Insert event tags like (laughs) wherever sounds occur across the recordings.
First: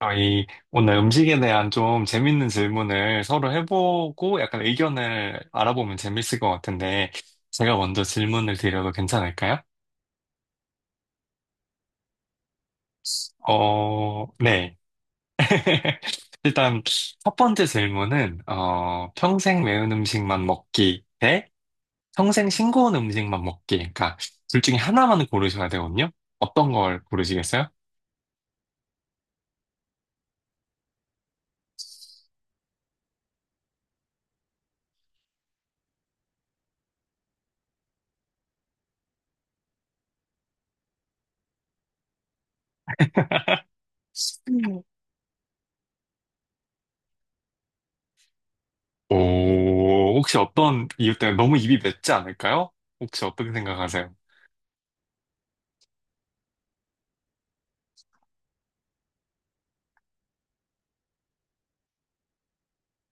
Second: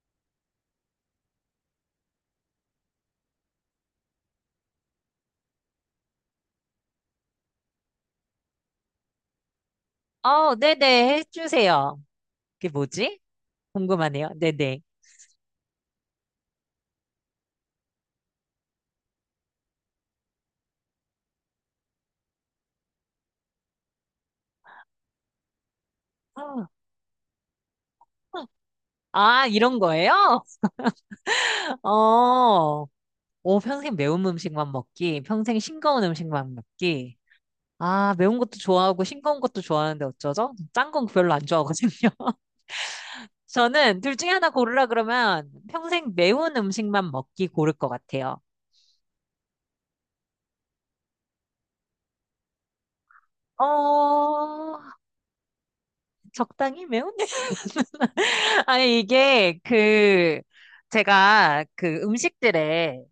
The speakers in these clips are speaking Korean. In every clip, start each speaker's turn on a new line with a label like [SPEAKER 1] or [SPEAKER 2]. [SPEAKER 1] 아, 오늘 음식에 대한 좀 재밌는 질문을 서로 해보고 약간 의견을 알아보면 재밌을 것 같은데, 제가 먼저 질문을 드려도 괜찮을까요?
[SPEAKER 2] 네네, 해주세요. 그게 뭐지? 궁금하네요.
[SPEAKER 1] 네.
[SPEAKER 2] 네네.
[SPEAKER 1] (laughs) 일단, 첫 번째 질문은, 평생 매운 음식만 먹기 대 평생 싱거운 음식만 먹기. 그러니까, 둘 중에 하나만 고르셔야 되거든요?
[SPEAKER 2] 아,
[SPEAKER 1] 어떤 걸 고르시겠어요?
[SPEAKER 2] 이런 거예요? (laughs) 어, 오, 평생 매운 음식만 먹기, 평생 싱거운 음식만 먹기. 아, 매운 것도 좋아하고 싱거운 것도 좋아하는데 어쩌죠? 짠 건 별로 안 좋아하거든요. (laughs) 저는 둘 중에 하나
[SPEAKER 1] 음.
[SPEAKER 2] 고르라 그러면 평생 매운 음식만 먹기 고를 것 같아요.
[SPEAKER 1] 오, 혹시 어떤 이유 때문에 너무 입이 맵지 않을까요? 혹시 어떻게 생각하세요?
[SPEAKER 2] 어, 적당히 매운? (laughs) 아니, 제가 그 음식들에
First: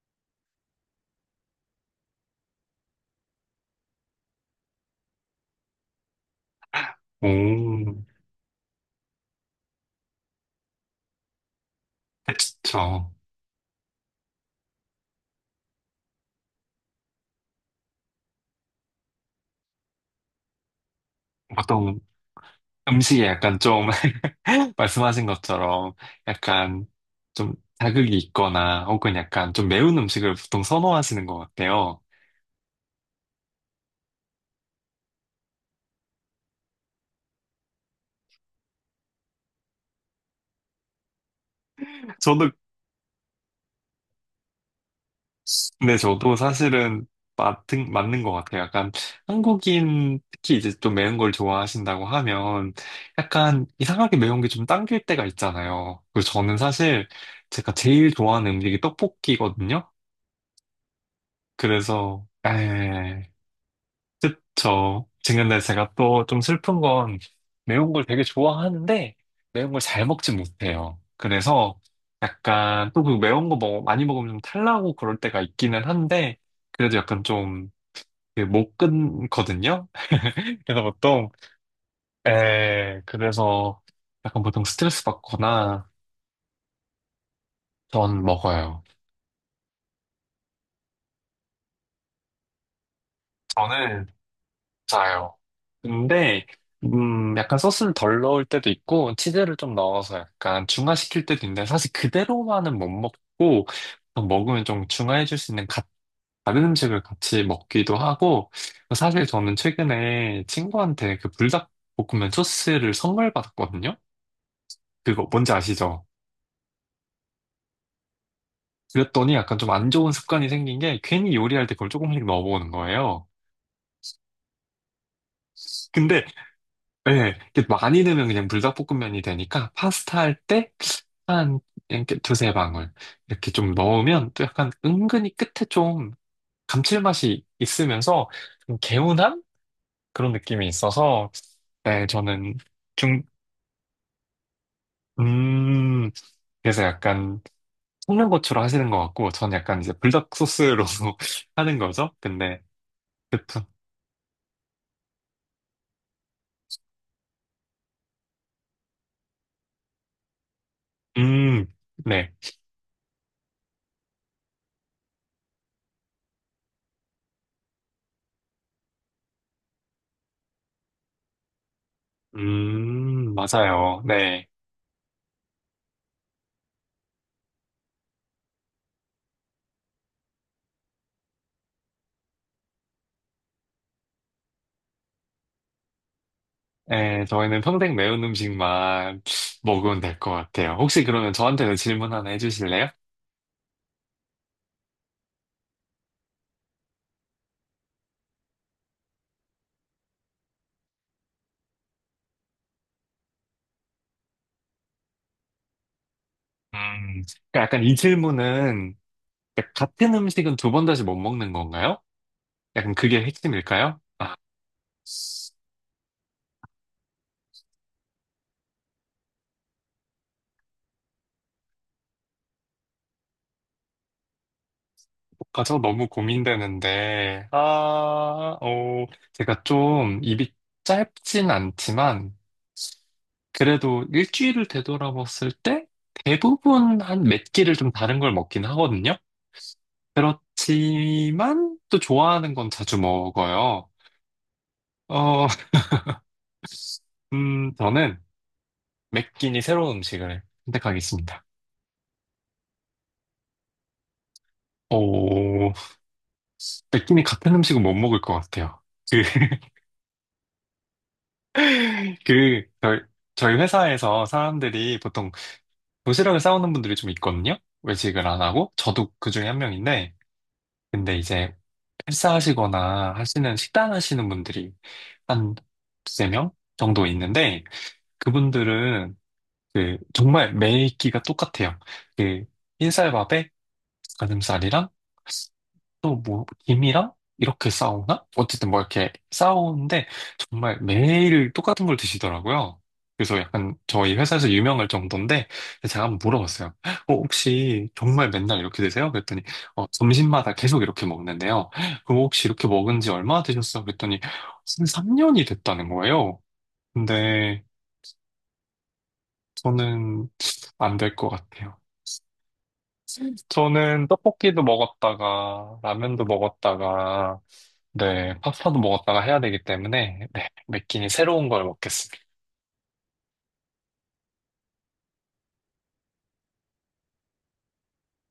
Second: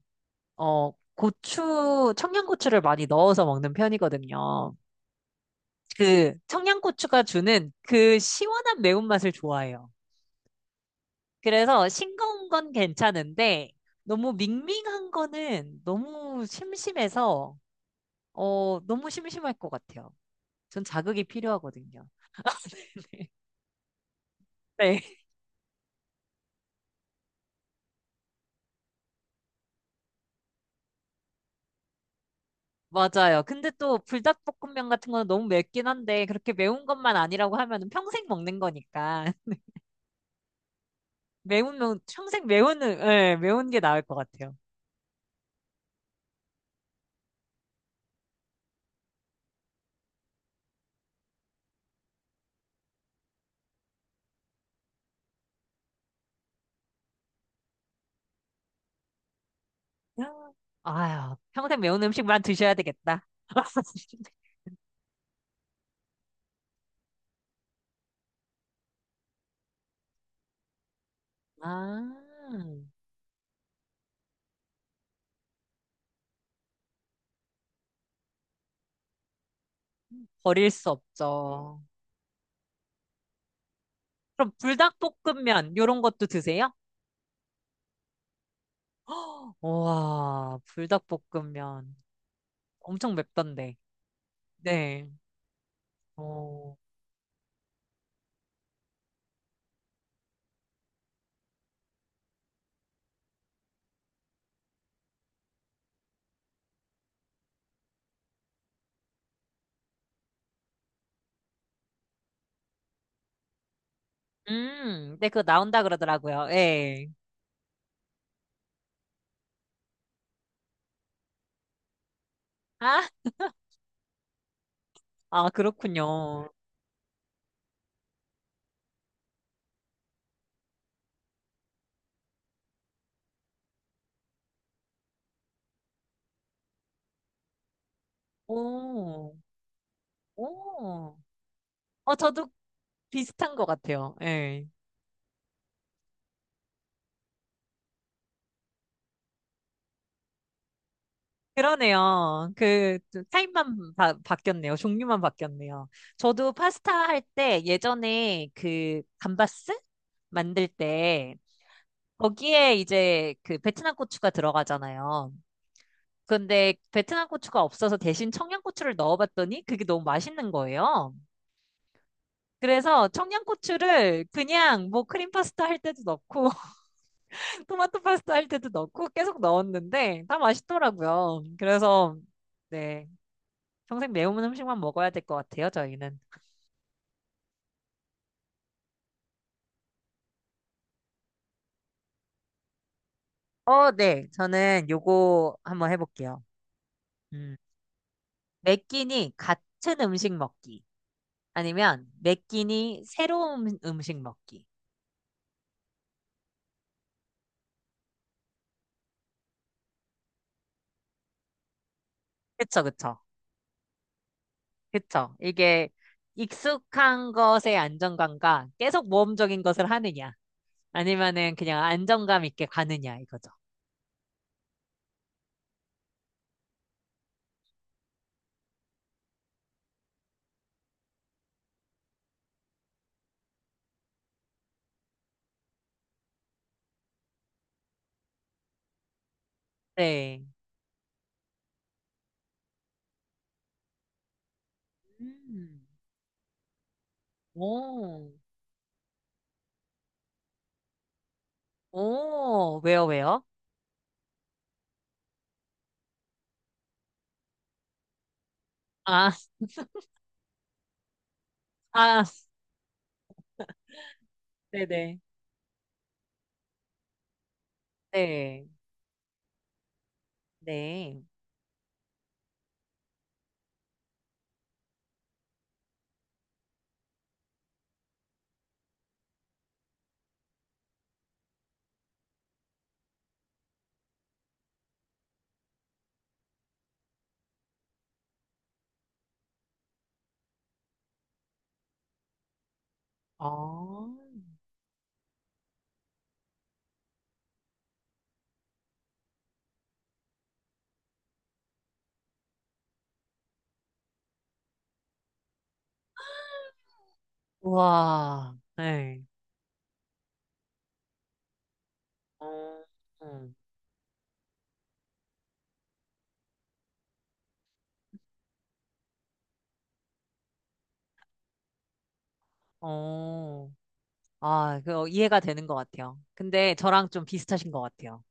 [SPEAKER 2] 고추, 청양고추를 많이 넣어서 먹는 편이거든요. 그 청양고추가 주는
[SPEAKER 1] 오,
[SPEAKER 2] 그 시원한 매운맛을 좋아해요. 그래서 싱거운 건
[SPEAKER 1] 그쵸.
[SPEAKER 2] 괜찮은데 너무 밍밍한 거는 너무 심심해서 너무 심심할 것 같아요. 전 자극이
[SPEAKER 1] 보통
[SPEAKER 2] 필요하거든요.
[SPEAKER 1] 음식에 약간 좀 (laughs)
[SPEAKER 2] 네, (laughs)
[SPEAKER 1] 말씀하신 것처럼 약간 좀 자극이 있거나 혹은 약간 좀 매운 음식을 보통 선호하시는 것 같아요.
[SPEAKER 2] 맞아요. 근데 또 불닭볶음면 같은 건 너무 맵긴 한데 그렇게 매운 것만 아니라고 하면 평생 먹는 거니까 (laughs) 매운 면 평생
[SPEAKER 1] 저도,
[SPEAKER 2] 매운 예, 매운 게 나을 것 같아요.
[SPEAKER 1] 네, 저도 사실은 맞는 것 같아요. 약간 한국인 특히 이제 좀 매운 걸 좋아하신다고 하면 약간 이상하게 매운 게 좀 당길 때가 있잖아요. 그리고 저는 사실 제가 제일 좋아하는 음식이 떡볶이거든요.
[SPEAKER 2] 아유, 평생 매운
[SPEAKER 1] 그래서,
[SPEAKER 2] 음식만 드셔야 되겠다.
[SPEAKER 1] 에
[SPEAKER 2] (laughs)
[SPEAKER 1] 그쵸. 근데 제가 또 좀 슬픈 건 매운 걸 되게 좋아하는데 매운 걸 잘 먹지 못해요. 그래서
[SPEAKER 2] 아,
[SPEAKER 1] 약간 또 그 많이 먹으면 좀 탈나고 그럴 때가 있기는 한데 그래도 약간 좀 못 끊거든요. (laughs)
[SPEAKER 2] 버릴
[SPEAKER 1] 그래서
[SPEAKER 2] 수
[SPEAKER 1] 보통
[SPEAKER 2] 없죠.
[SPEAKER 1] 에 그래서 약간
[SPEAKER 2] 그럼
[SPEAKER 1] 보통 스트레스
[SPEAKER 2] 불닭볶음면
[SPEAKER 1] 받거나
[SPEAKER 2] 요런 것도 드세요?
[SPEAKER 1] 전 먹어요.
[SPEAKER 2] (gasps) 와, 불닭볶음면 엄청 맵던데.
[SPEAKER 1] 저는
[SPEAKER 2] 네.
[SPEAKER 1] 맞아요. 근데,
[SPEAKER 2] 어.
[SPEAKER 1] 약간 소스를 덜 넣을 때도 있고, 치즈를 좀 넣어서 약간 중화시킬 때도 있는데, 사실 그대로만은 못 먹고, 먹으면 좀 중화해줄 수 있는 다른 음식을 같이 먹기도 하고, 사실 저는 최근에 친구한테 그 불닭볶음면 소스를 선물 받았거든요? 그거
[SPEAKER 2] 네, 그거
[SPEAKER 1] 뭔지
[SPEAKER 2] 나온다
[SPEAKER 1] 아시죠?
[SPEAKER 2] 그러더라고요. 예.
[SPEAKER 1] 그랬더니 약간 좀 안 좋은 습관이 생긴 게, 괜히 요리할 때 그걸 조금씩 넣어보는
[SPEAKER 2] 아,
[SPEAKER 1] 거예요. 근데,
[SPEAKER 2] 그렇군요.
[SPEAKER 1] 예, 이렇게 많이 넣으면 그냥 불닭볶음면이 되니까, 파스타 할 때, 한 이렇게 두세 방울 이렇게 좀 넣으면 또 약간 은근히 끝에 좀 감칠맛이 있으면서 좀
[SPEAKER 2] 오,
[SPEAKER 1] 개운한 그런 느낌이
[SPEAKER 2] 오.
[SPEAKER 1] 있어서 네
[SPEAKER 2] 어, 저도
[SPEAKER 1] 저는 중
[SPEAKER 2] 비슷한 것 같아요. 예.
[SPEAKER 1] 음 그래서 약간 볶는 고추로 하시는 것 같고 저는 약간 이제 불닭 소스로 (laughs) 하는 거죠.
[SPEAKER 2] 그러네요.
[SPEAKER 1] 근데
[SPEAKER 2] 그
[SPEAKER 1] 그쵸
[SPEAKER 2] 바뀌었네요. 종류만 바뀌었네요. 저도 파스타 할 때 예전에 그 감바스 만들 때
[SPEAKER 1] 음네음
[SPEAKER 2] 거기에 이제 그 베트남 고추가 들어가잖아요. 근데 베트남 고추가 없어서 대신 청양고추를 넣어봤더니 그게 너무 맛있는 거예요. 그래서
[SPEAKER 1] 맞아요
[SPEAKER 2] 청양고추를
[SPEAKER 1] 네.
[SPEAKER 2] 그냥 뭐 크림 파스타 할 때도 넣고 (laughs) 토마토 파스타 할 때도 넣고 계속 넣었는데 다 맛있더라고요. 그래서 네, 평생 매운 음식만 먹어야 될 것 같아요, 저희는.
[SPEAKER 1] 네, 저희는 평생 매운 음식만 먹으면 될 것 같아요. 혹시 그러면 저한테도 질문 하나 해주실래요?
[SPEAKER 2] 어, 네. 저는 요거 한번 해볼게요. 음, 매 끼니 같은 음식 먹기. 아니면 매 끼니 새로운 음식 먹기.
[SPEAKER 1] 음, 그러니까 약간 이 질문은 그러니까 같은 음식은 두 번 다시 못 먹는 건가요?
[SPEAKER 2] 그쵸,
[SPEAKER 1] 약간
[SPEAKER 2] 그쵸.
[SPEAKER 1] 그게 핵심일까요?
[SPEAKER 2] 그쵸. 이게 익숙한 것의 안정감과 계속 모험적인 것을 하느냐, 아니면은 그냥 안정감 있게 가느냐, 이거죠.
[SPEAKER 1] 아, 저 너무 고민되는데, 아, 어, 제가 좀 입이 짧진 않지만, 그래도 일주일을 되돌아봤을 때 대부분 한 몇 끼를 좀 다른 걸 먹긴 하거든요?
[SPEAKER 2] 네.
[SPEAKER 1] 그렇지만 또 좋아하는 건 자주 먹어요. 어, (laughs)
[SPEAKER 2] 음.
[SPEAKER 1] 저는
[SPEAKER 2] 오,
[SPEAKER 1] 매 끼니 새로운 음식을 선택하겠습니다.
[SPEAKER 2] 오, 왜요, 왜요?
[SPEAKER 1] 오, 느낌이 같은 음식은 못 먹을 것 같아요. 그,
[SPEAKER 2] 아,
[SPEAKER 1] (laughs)
[SPEAKER 2] 아,
[SPEAKER 1] 그, 저희, 저희 회사에서 사람들이
[SPEAKER 2] 네네.
[SPEAKER 1] 보통 도시락을 싸오는 분들이 좀 있거든요? 외식을 안
[SPEAKER 2] 네,
[SPEAKER 1] 하고. 저도 그 중에 한 명인데. 근데
[SPEAKER 2] 네.
[SPEAKER 1] 이제 헬스하시거나 하시는 식단 하시는 분들이 한 두세 명 정도 있는데, 그분들은 그, 정말 매 끼가 똑같아요. 그, 흰쌀밥에 가슴살이랑 또 뭐, 김이랑 이렇게 싸우나? 어쨌든 뭐 이렇게 싸우는데 정말 매일 똑같은 걸 드시더라고요. 그래서 약간
[SPEAKER 2] 아,
[SPEAKER 1] 저희 회사에서 유명할 정도인데 제가 한번 물어봤어요. 혹시 정말 맨날 이렇게 드세요? 그랬더니 어, 점심마다 계속 이렇게 먹는데요. 그럼 혹시 이렇게 먹은 지 얼마나 되셨어요? 그랬더니 삼 3년이 됐다는 거예요. 근데
[SPEAKER 2] 우와, 네.
[SPEAKER 1] 저는 안 될 것 같아요.
[SPEAKER 2] 어, 음.
[SPEAKER 1] 저는 떡볶이도 먹었다가 라면도 먹었다가 네 파스타도 먹었다가 해야 되기 때문에 네 매끼니 새로운 걸 먹겠습니다.
[SPEAKER 2] 어, 이해가 되는 것 같아요. 근데 저랑 좀 비슷하신 것 같아요.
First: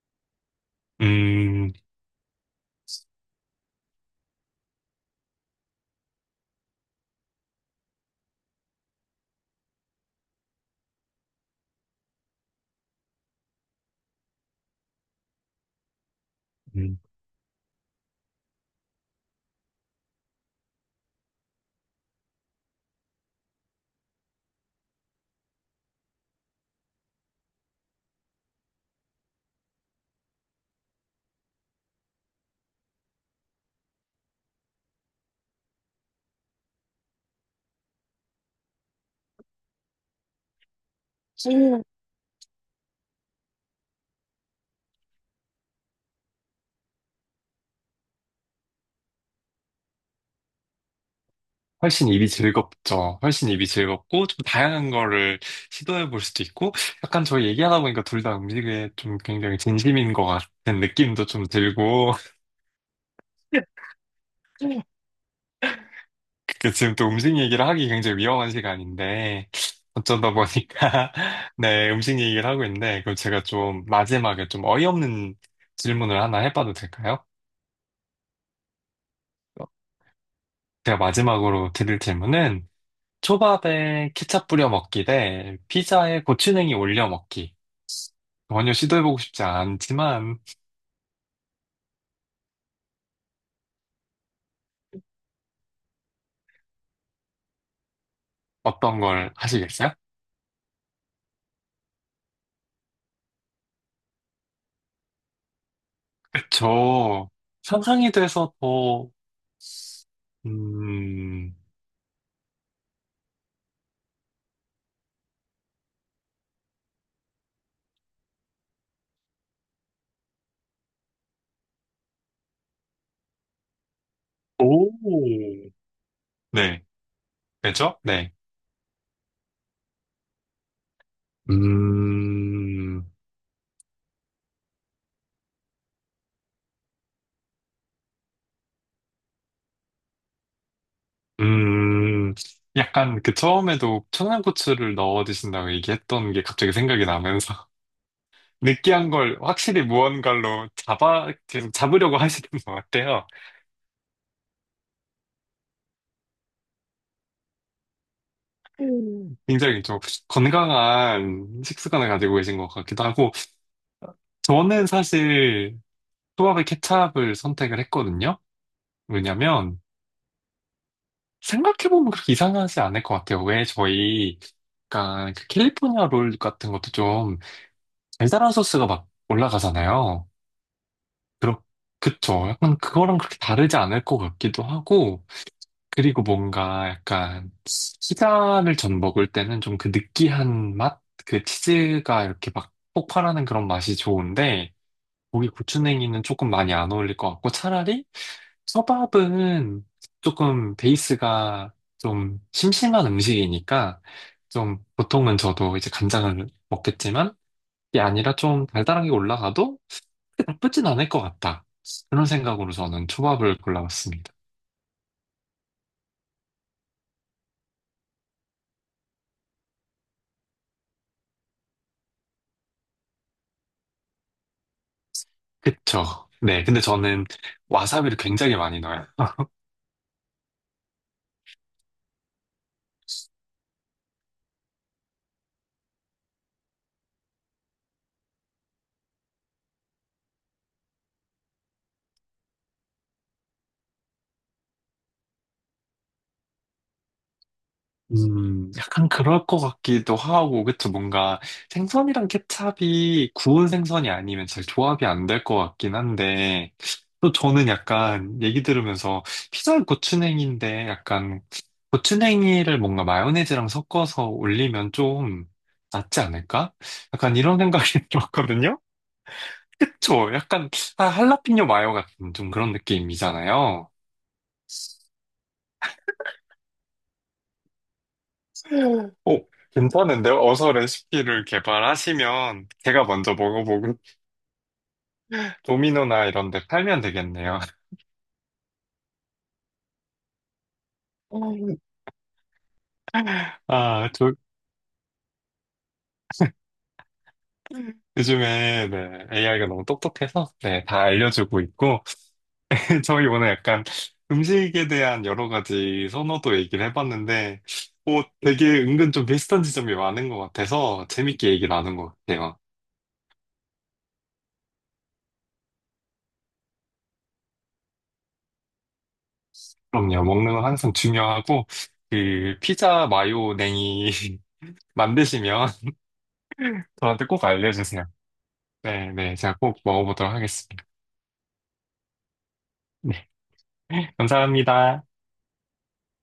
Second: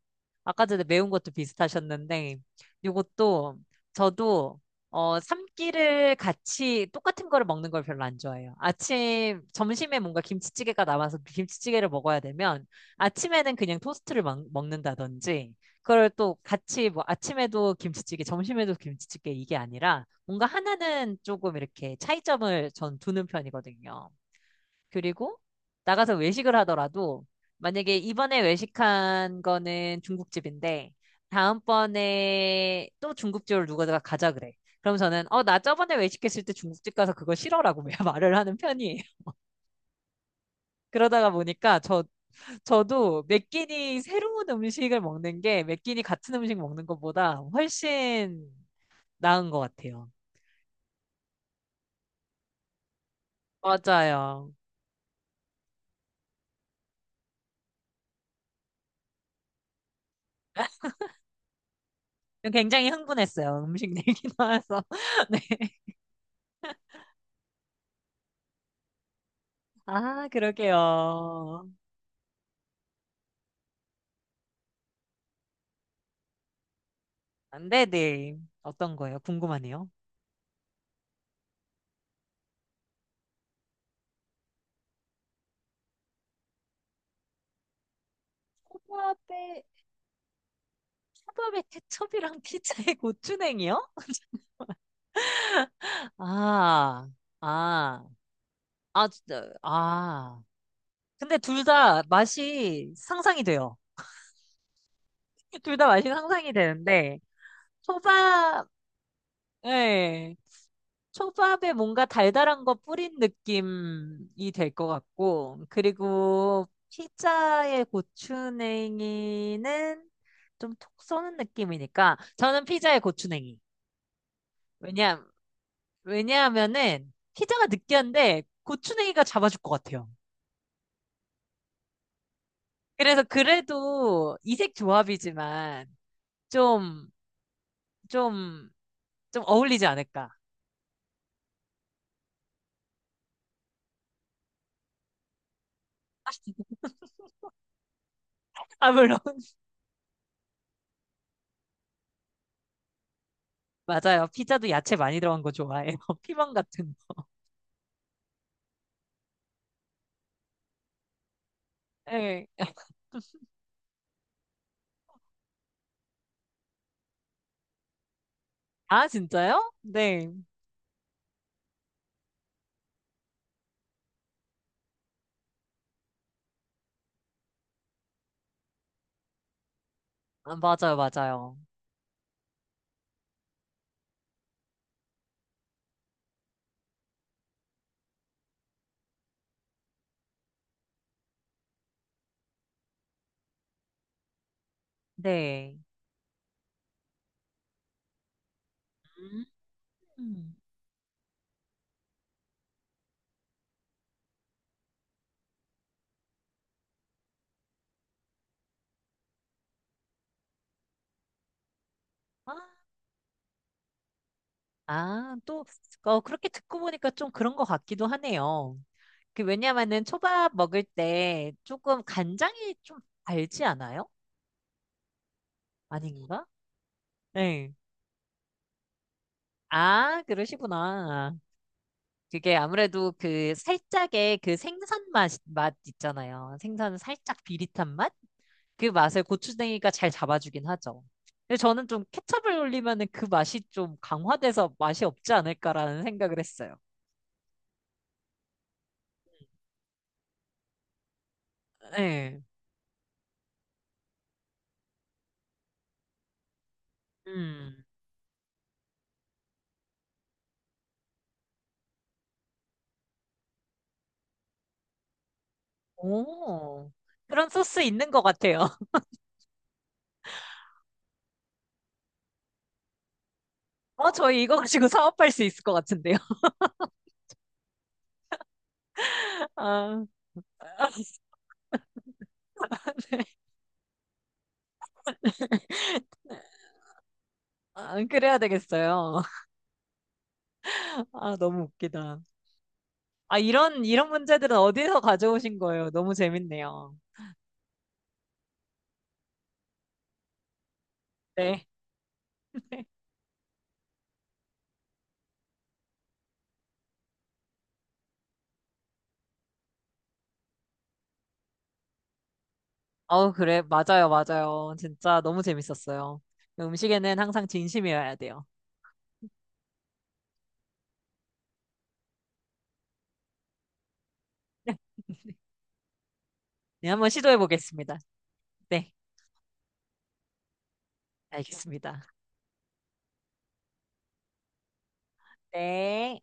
[SPEAKER 2] 아까 전에 매운 것도
[SPEAKER 1] 음,
[SPEAKER 2] 비슷하셨는데, 요것도 저도 삼끼를 같이 똑같은 거를 먹는 걸 별로 안 좋아해요. 아침, 점심에 뭔가 김치찌개가 남아서 그 김치찌개를 먹어야 되면 아침에는 그냥 먹는다든지, 그걸 또 같이
[SPEAKER 1] 음.
[SPEAKER 2] 뭐 아침에도 김치찌개, 점심에도 김치찌개 이게 아니라 뭔가 하나는 조금 이렇게 차이점을 전 두는 편이거든요. 그리고 나가서 외식을 하더라도 만약에 이번에 외식한 거는 중국집인데 다음번에 또 중국집을 누가 가자 그래. 그럼 저는 어, 나 저번에 외식했을 때 중국집 가서 그거 싫어라고 (laughs) 말을 하는 편이에요. 그러다가 보니까
[SPEAKER 1] 음.
[SPEAKER 2] 저 저도 매 끼니 새로운 음식을 먹는 게 매 끼니 같은 음식 먹는 것보다 훨씬 나은 것 같아요.
[SPEAKER 1] 훨씬 입이 즐겁죠. 훨씬 입이 즐겁고 좀
[SPEAKER 2] 맞아요.
[SPEAKER 1] 다양한 거를 시도해 볼 수도 있고 약간 저희 얘기하다 보니까 둘 다 음식에 좀 굉장히 진심인 것 같은 느낌도 좀 들고
[SPEAKER 2] 굉장히 흥분했어요.
[SPEAKER 1] (laughs)
[SPEAKER 2] 음식 얘기 나와서. (laughs) 네.
[SPEAKER 1] 그 지금 또 음식 얘기를 하기 굉장히 위험한 시간인데
[SPEAKER 2] 아,
[SPEAKER 1] 어쩌다 보니까 (laughs)
[SPEAKER 2] 그러게요.
[SPEAKER 1] 네 음식 얘기를 하고 있는데 그럼 제가 좀 마지막에 좀 어이없는 질문을 하나 해봐도 될까요?
[SPEAKER 2] 네네. 어떤 거예요? 궁금하네요.
[SPEAKER 1] 제가 마지막으로 드릴 질문은 초밥에 케첩 뿌려 먹기 대 피자에 고추냉이 올려 먹기 전혀 시도해보고 싶지
[SPEAKER 2] 초밥에,
[SPEAKER 1] 않지만
[SPEAKER 2] 초밥에 케첩이랑 피자에 (laughs) 고추냉이요? 아, 아,
[SPEAKER 1] 어떤
[SPEAKER 2] 아,
[SPEAKER 1] 걸
[SPEAKER 2] 진짜,
[SPEAKER 1] 하시겠어요?
[SPEAKER 2] 아. 근데 둘 다 맛이 상상이 돼요. (laughs) 둘 다 맛이 상상이 되는데,
[SPEAKER 1] 저 상상이 돼서
[SPEAKER 2] 초밥,
[SPEAKER 1] 더
[SPEAKER 2] 예.
[SPEAKER 1] 음...
[SPEAKER 2] 초밥에 뭔가 달달한 거 뿌린 느낌이 될 것 같고, 그리고 피자의 고추냉이는 좀 톡 쏘는 느낌이니까, 저는 피자의 고추냉이.
[SPEAKER 1] 오.
[SPEAKER 2] 왜냐,
[SPEAKER 1] 네.
[SPEAKER 2] 왜냐하면은, 피자가
[SPEAKER 1] 그렇죠? 네.
[SPEAKER 2] 느끼한데, 고추냉이가 잡아줄 것 같아요.
[SPEAKER 1] 음,
[SPEAKER 2] 그래서 그래도 이색 조합이지만, 좀, 좀, 좀 어울리지 않을까.
[SPEAKER 1] 음, 약간 그 처음에도 청양고추를 넣어 드신다고 얘기했던 게 갑자기 생각이 나면서 (laughs)
[SPEAKER 2] 아,
[SPEAKER 1] 느끼한
[SPEAKER 2] 물론,
[SPEAKER 1] 걸
[SPEAKER 2] (laughs)
[SPEAKER 1] 확실히 무언가로 잡아, 계속 잡으려고 하시는 것 같아요.
[SPEAKER 2] 맞아요. 피자도 야채 많이 들어간 거 좋아해요. (laughs) 피망 같은 거.
[SPEAKER 1] 음. 굉장히 좀 건강한 식습관을 가지고
[SPEAKER 2] 예.
[SPEAKER 1] 계신 것 같기도 하고, 저는 사실 초밥에 케찹을 선택을 했거든요.
[SPEAKER 2] 아, 진짜요?
[SPEAKER 1] 왜냐면
[SPEAKER 2] 네.
[SPEAKER 1] 생각해보면 그렇게 이상하지 않을 것 같아요. 왜 저희, 약간 그 캘리포니아 롤 같은 것도 좀 달달한 소스가 막 올라가잖아요.
[SPEAKER 2] 아, 맞아요, 맞아요.
[SPEAKER 1] 그렇, 그쵸. 약간 그거랑 그렇게 다르지 않을 것 같기도 하고, 그리고 뭔가 약간 피자를 전 먹을 때는 좀 그 느끼한 맛? 그 치즈가 이렇게 막 폭발하는 그런 맛이 좋은데, 고기
[SPEAKER 2] 네.
[SPEAKER 1] 고추냉이는 조금 많이 안 어울릴 것 같고, 차라리 초밥은
[SPEAKER 2] 음.
[SPEAKER 1] 조금 베이스가 좀 심심한 음식이니까, 좀 보통은 저도 이제 간장을 먹겠지만, 게 아니라 좀 달달하게 올라가도 그렇게 나쁘진 않을 것 같다. 그런
[SPEAKER 2] 아,
[SPEAKER 1] 생각으로 저는 초밥을 골라봤습니다.
[SPEAKER 2] 아, 또, 그렇게 듣고 보니까 좀 그런 것 같기도 하네요. 그, 왜냐면은 초밥 먹을 때 조금 간장이 좀 달지 않아요?
[SPEAKER 1] 그쵸?
[SPEAKER 2] 아닌가?
[SPEAKER 1] 네, 근데 저는
[SPEAKER 2] 네.
[SPEAKER 1] 와사비를 굉장히 많이 넣어요.
[SPEAKER 2] 아, 그러시구나. 그게 아무래도 그 살짝의 그 맛 있잖아요. 생선 살짝 비릿한 맛? 그 맛을 고추냉이가 잘 잡아주긴 하죠. 근데 저는 좀 케첩을 올리면은 그 맛이 좀 강화돼서 맛이 없지 않을까라는 생각을 했어요.
[SPEAKER 1] 약간 그럴 것 같기도 하고, 그쵸? 뭔가 생선이랑
[SPEAKER 2] 네.
[SPEAKER 1] 케찹이 구운 생선이 아니면 잘 조합이 안 될 것 같긴 한데, 또 저는
[SPEAKER 2] 음.
[SPEAKER 1] 약간 얘기 들으면서 피자에 고추냉이인데 약간 고추냉이를 뭔가 마요네즈랑 섞어서 올리면 좀 낫지 않을까?
[SPEAKER 2] 오.
[SPEAKER 1] 약간
[SPEAKER 2] 그런
[SPEAKER 1] 이런
[SPEAKER 2] 소스
[SPEAKER 1] 생각이 (laughs)
[SPEAKER 2] 있는 것 같아요.
[SPEAKER 1] 들었거든요?
[SPEAKER 2] (laughs)
[SPEAKER 1] 그쵸? 약간 아, 할라피뇨 마요 같은 좀 그런 느낌이잖아요.
[SPEAKER 2] 어, 저희 이거 가지고 사업할 수 있을 것 같은데요.
[SPEAKER 1] 오,
[SPEAKER 2] (laughs) 아,
[SPEAKER 1] 괜찮은데요? 어서
[SPEAKER 2] 아,
[SPEAKER 1] 레시피를 개발하시면 제가
[SPEAKER 2] 네.
[SPEAKER 1] 먼저 먹어보고 (laughs) 도미노나 이런 데 팔면 되겠네요.
[SPEAKER 2] 아, 그래야 되겠어요. (laughs) 아, 너무
[SPEAKER 1] (laughs)
[SPEAKER 2] 웃기다. 아, 이런
[SPEAKER 1] 아, 저
[SPEAKER 2] 문제들은 어디서 가져오신 거예요? 너무 재밌네요.
[SPEAKER 1] 요즘에 네, AI가 너무 똑똑해서 네, 다 알려주고
[SPEAKER 2] 네.
[SPEAKER 1] 있고 (laughs) 저희 오늘 약간 음식에 대한 여러 가지 선호도 얘기를 해봤는데 오, 되게 은근 좀 비슷한 지점이 많은 것 같아서 재밌게 얘기 나눈 것 같아요.
[SPEAKER 2] 어, 그래. 맞아요, 맞아요. 진짜 너무 재밌었어요. 음식에는 항상 진심이어야 돼요.
[SPEAKER 1] 그럼요, 먹는 건 항상 중요하고 그 피자 마요 냉이 (laughs) 만드시면
[SPEAKER 2] 네, 한번
[SPEAKER 1] 저한테
[SPEAKER 2] 시도해
[SPEAKER 1] 꼭
[SPEAKER 2] 보겠습니다.
[SPEAKER 1] 알려주세요.
[SPEAKER 2] 네,
[SPEAKER 1] 네, 네. 제가 꼭 먹어보도록 하겠습니다.
[SPEAKER 2] 알겠습니다.
[SPEAKER 1] 네. (laughs) 감사합니다.
[SPEAKER 2] 네.